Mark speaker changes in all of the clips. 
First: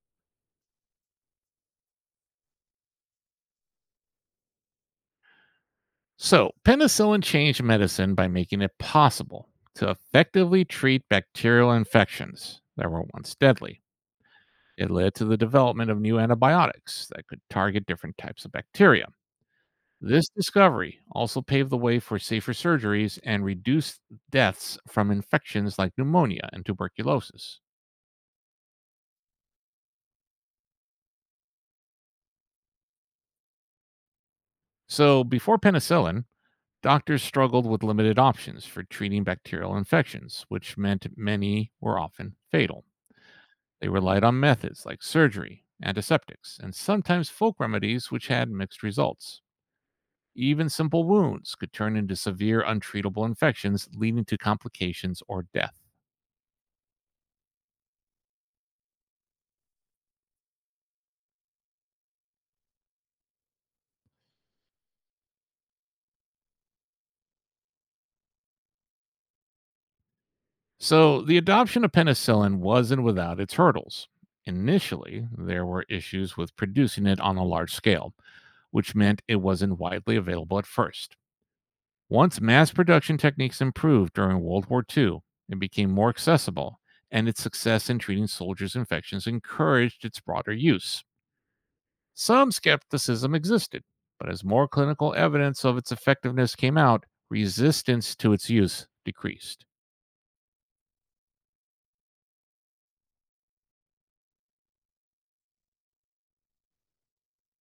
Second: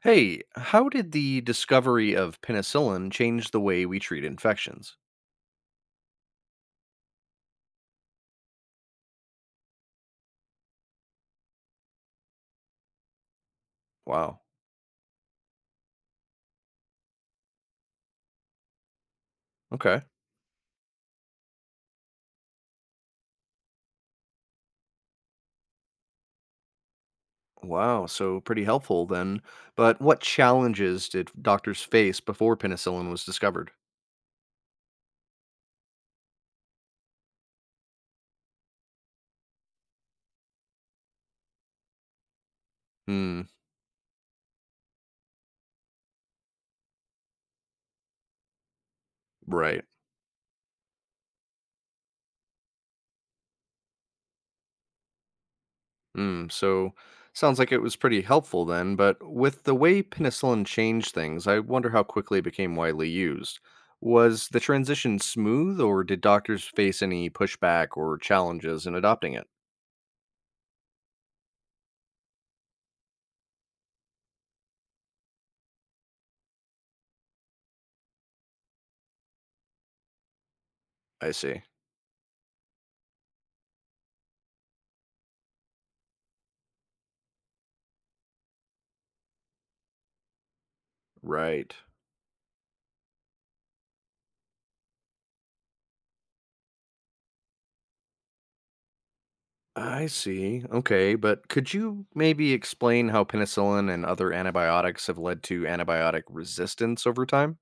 Speaker 1: Hey, how did the discovery of penicillin change the way we treat infections?
Speaker 2: So, penicillin changed medicine by making it possible to effectively treat bacterial infections that were once deadly.
Speaker 1: Wow.
Speaker 2: It led to the development of new antibiotics that could target different types of bacteria.
Speaker 1: Okay.
Speaker 2: This discovery also paved the way for safer surgeries and reduced deaths from infections like pneumonia and tuberculosis.
Speaker 1: Wow. So pretty helpful then. But what challenges did doctors face before penicillin was discovered?
Speaker 2: So, before penicillin, doctors struggled with limited options for treating bacterial infections, which meant many were often fatal.
Speaker 1: Hmm.
Speaker 2: They relied on methods like surgery, antiseptics, and sometimes folk remedies, which had mixed results.
Speaker 1: Right.
Speaker 2: Even simple wounds could turn into severe, untreatable infections, leading to complications or death.
Speaker 1: Hmm. So sounds like it was pretty helpful then. But with the way penicillin changed things, I wonder how quickly it became widely used. Was the transition smooth, or did doctors face any pushback or challenges in adopting it?
Speaker 2: So, the adoption of penicillin wasn't without its hurdles. Initially, there were issues with producing it on a large scale, which meant it wasn't widely available at first.
Speaker 1: I see.
Speaker 2: Once mass production techniques improved during World War II, it became more accessible, and its success in treating soldiers' infections encouraged its broader use.
Speaker 1: Right.
Speaker 2: Some skepticism existed, but as more clinical evidence of its effectiveness came out, resistance to its use decreased.
Speaker 1: I see. Okay, but could you maybe explain how penicillin and other antibiotics have led to antibiotic resistance over time?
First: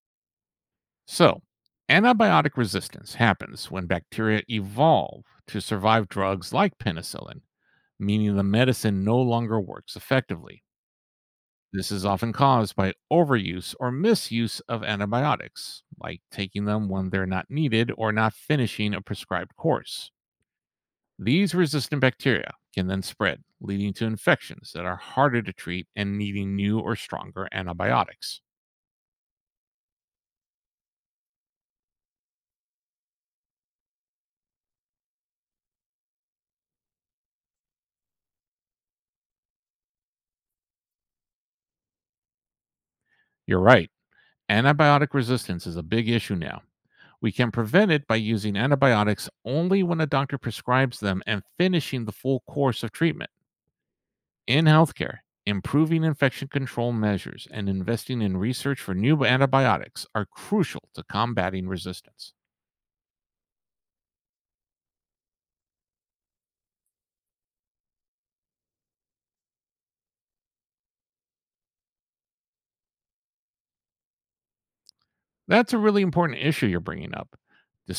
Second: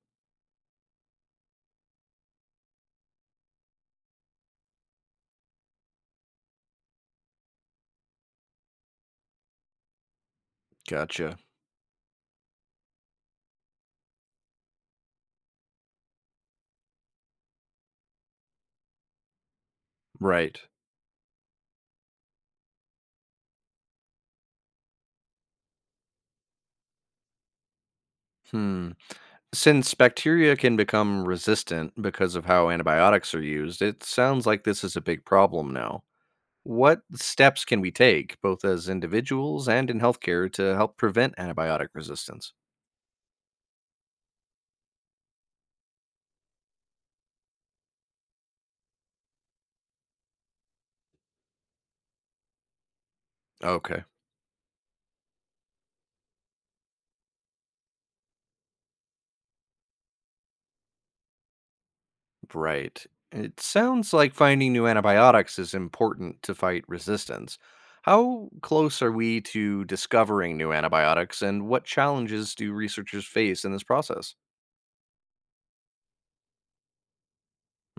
Speaker 2: So, antibiotic resistance happens when bacteria evolve to survive drugs like penicillin, meaning the medicine no longer works effectively.
Speaker 1: Gotcha.
Speaker 2: This is often caused by overuse or misuse of antibiotics, like taking them when they're not needed or not finishing a prescribed course.
Speaker 1: Right.
Speaker 2: These resistant bacteria can then spread, leading to infections that are harder to treat and needing new or stronger antibiotics.
Speaker 1: Hmm. Since bacteria can become resistant because of how antibiotics are used, it sounds like this is a big problem now. What steps can we take, both as individuals and in healthcare, to help prevent antibiotic resistance?
Speaker 2: You're right, antibiotic resistance is a big issue now. We can prevent it by using antibiotics only when a doctor prescribes them and finishing the full course of treatment.
Speaker 1: Okay.
Speaker 2: In healthcare, improving infection control measures and investing in research for new antibiotics are crucial to combating resistance.
Speaker 1: Right. It sounds like finding new antibiotics is important to fight resistance. How close are we to discovering new antibiotics, and what challenges do researchers face in this process?
Speaker 2: That's a really important issue you're bringing up.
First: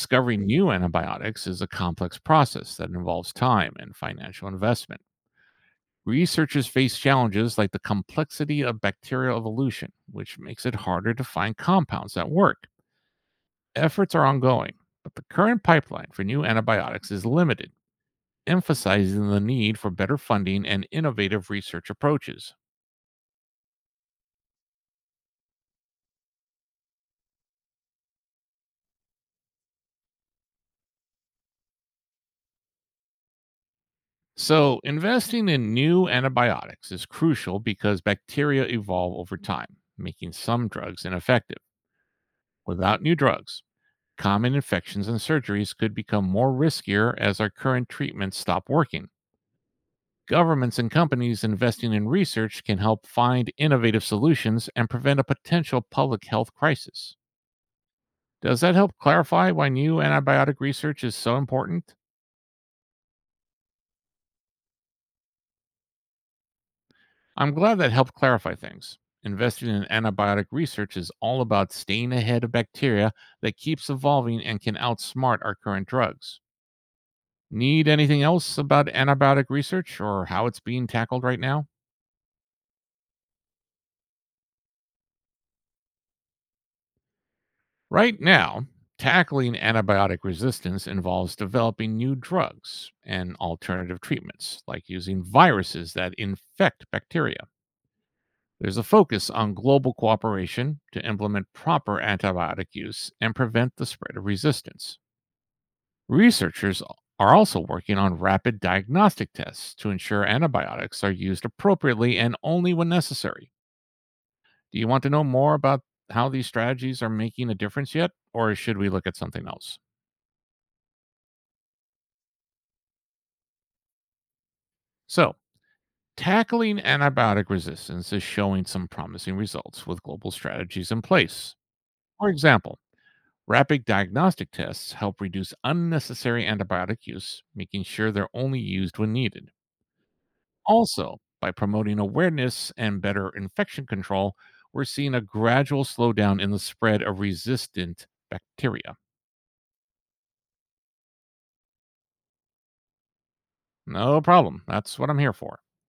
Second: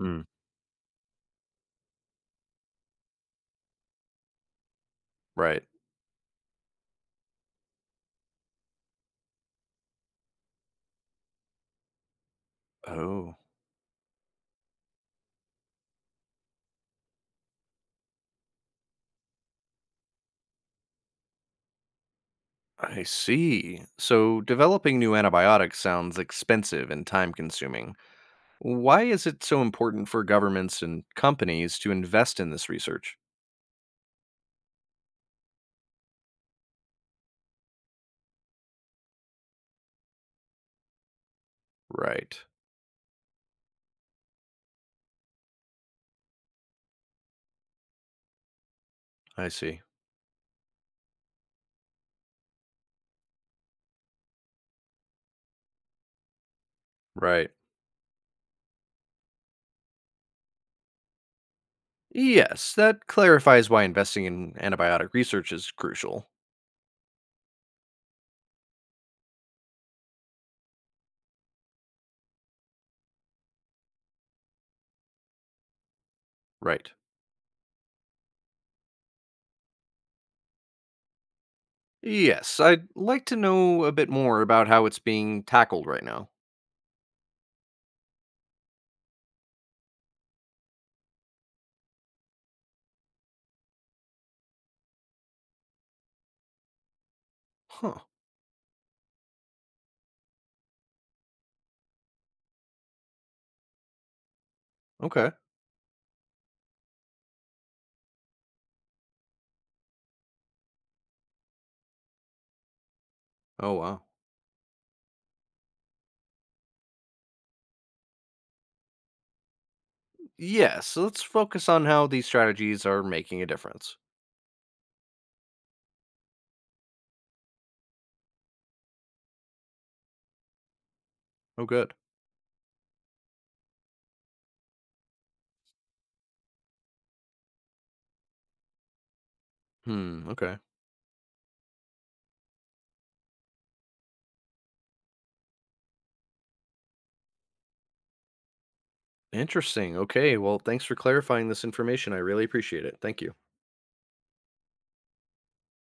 Speaker 1: Mm.
Speaker 2: new antibiotics is a complex process that involves time and financial investment.
Speaker 1: Right.
Speaker 2: Researchers face challenges like the complexity of bacterial evolution, which makes it harder to find compounds that work.
Speaker 1: Oh,
Speaker 2: Efforts are ongoing, but the current pipeline for new antibiotics is limited, emphasizing the need for better funding and innovative research approaches.
Speaker 1: I see. So developing new antibiotics sounds expensive and time consuming. Why is it so important for governments and companies to invest in this research?
Speaker 2: So, investing in new antibiotics is crucial because bacteria evolve over time, making some drugs ineffective.
Speaker 1: Right.
Speaker 2: Without new drugs, common infections and surgeries could become more riskier as our current treatments stop working.
Speaker 1: I see.
Speaker 2: Governments and companies investing in research can help find innovative solutions and prevent a potential public health crisis.
Speaker 1: Right.
Speaker 2: Does that help clarify why new antibiotic research is so important?
Speaker 1: Yes, that clarifies why investing in antibiotic research is crucial.
Speaker 2: I'm glad that helped clarify things. Investing in antibiotic research is all about staying ahead of bacteria that keeps evolving and can outsmart our current drugs.
Speaker 1: Right.
Speaker 2: Need anything else about antibiotic research or how it's being tackled right now?
Speaker 1: Yes, I'd like to know a bit more about how it's being tackled right now.
Speaker 2: Right now, tackling antibiotic resistance involves developing new drugs and alternative treatments, like using viruses that infect bacteria.
Speaker 1: Huh.
Speaker 2: There's a focus on global cooperation to implement proper antibiotic use and prevent the spread of resistance.
Speaker 1: Okay.
Speaker 2: Researchers are also working on rapid diagnostic tests to ensure antibiotics are used appropriately and only when necessary.
Speaker 1: Oh, wow.
Speaker 2: Do you want to know more about how these strategies are making a difference yet, or should we look at something else?
Speaker 1: Yes, so let's focus on how these strategies are making a difference.
Speaker 2: So, tackling antibiotic resistance is showing some promising results with global strategies in place.
Speaker 1: Oh, good.
Speaker 2: For example, rapid diagnostic tests help reduce unnecessary antibiotic use, making sure they're only used when needed.
Speaker 1: Hmm. Okay.
Speaker 2: Also, by promoting awareness and better infection control, we're seeing a gradual slowdown in the spread of resistant bacteria.
Speaker 1: Interesting. Okay. Well, thanks for clarifying this information. I really appreciate it. Thank you.
Speaker 2: No problem. That's what I'm here for.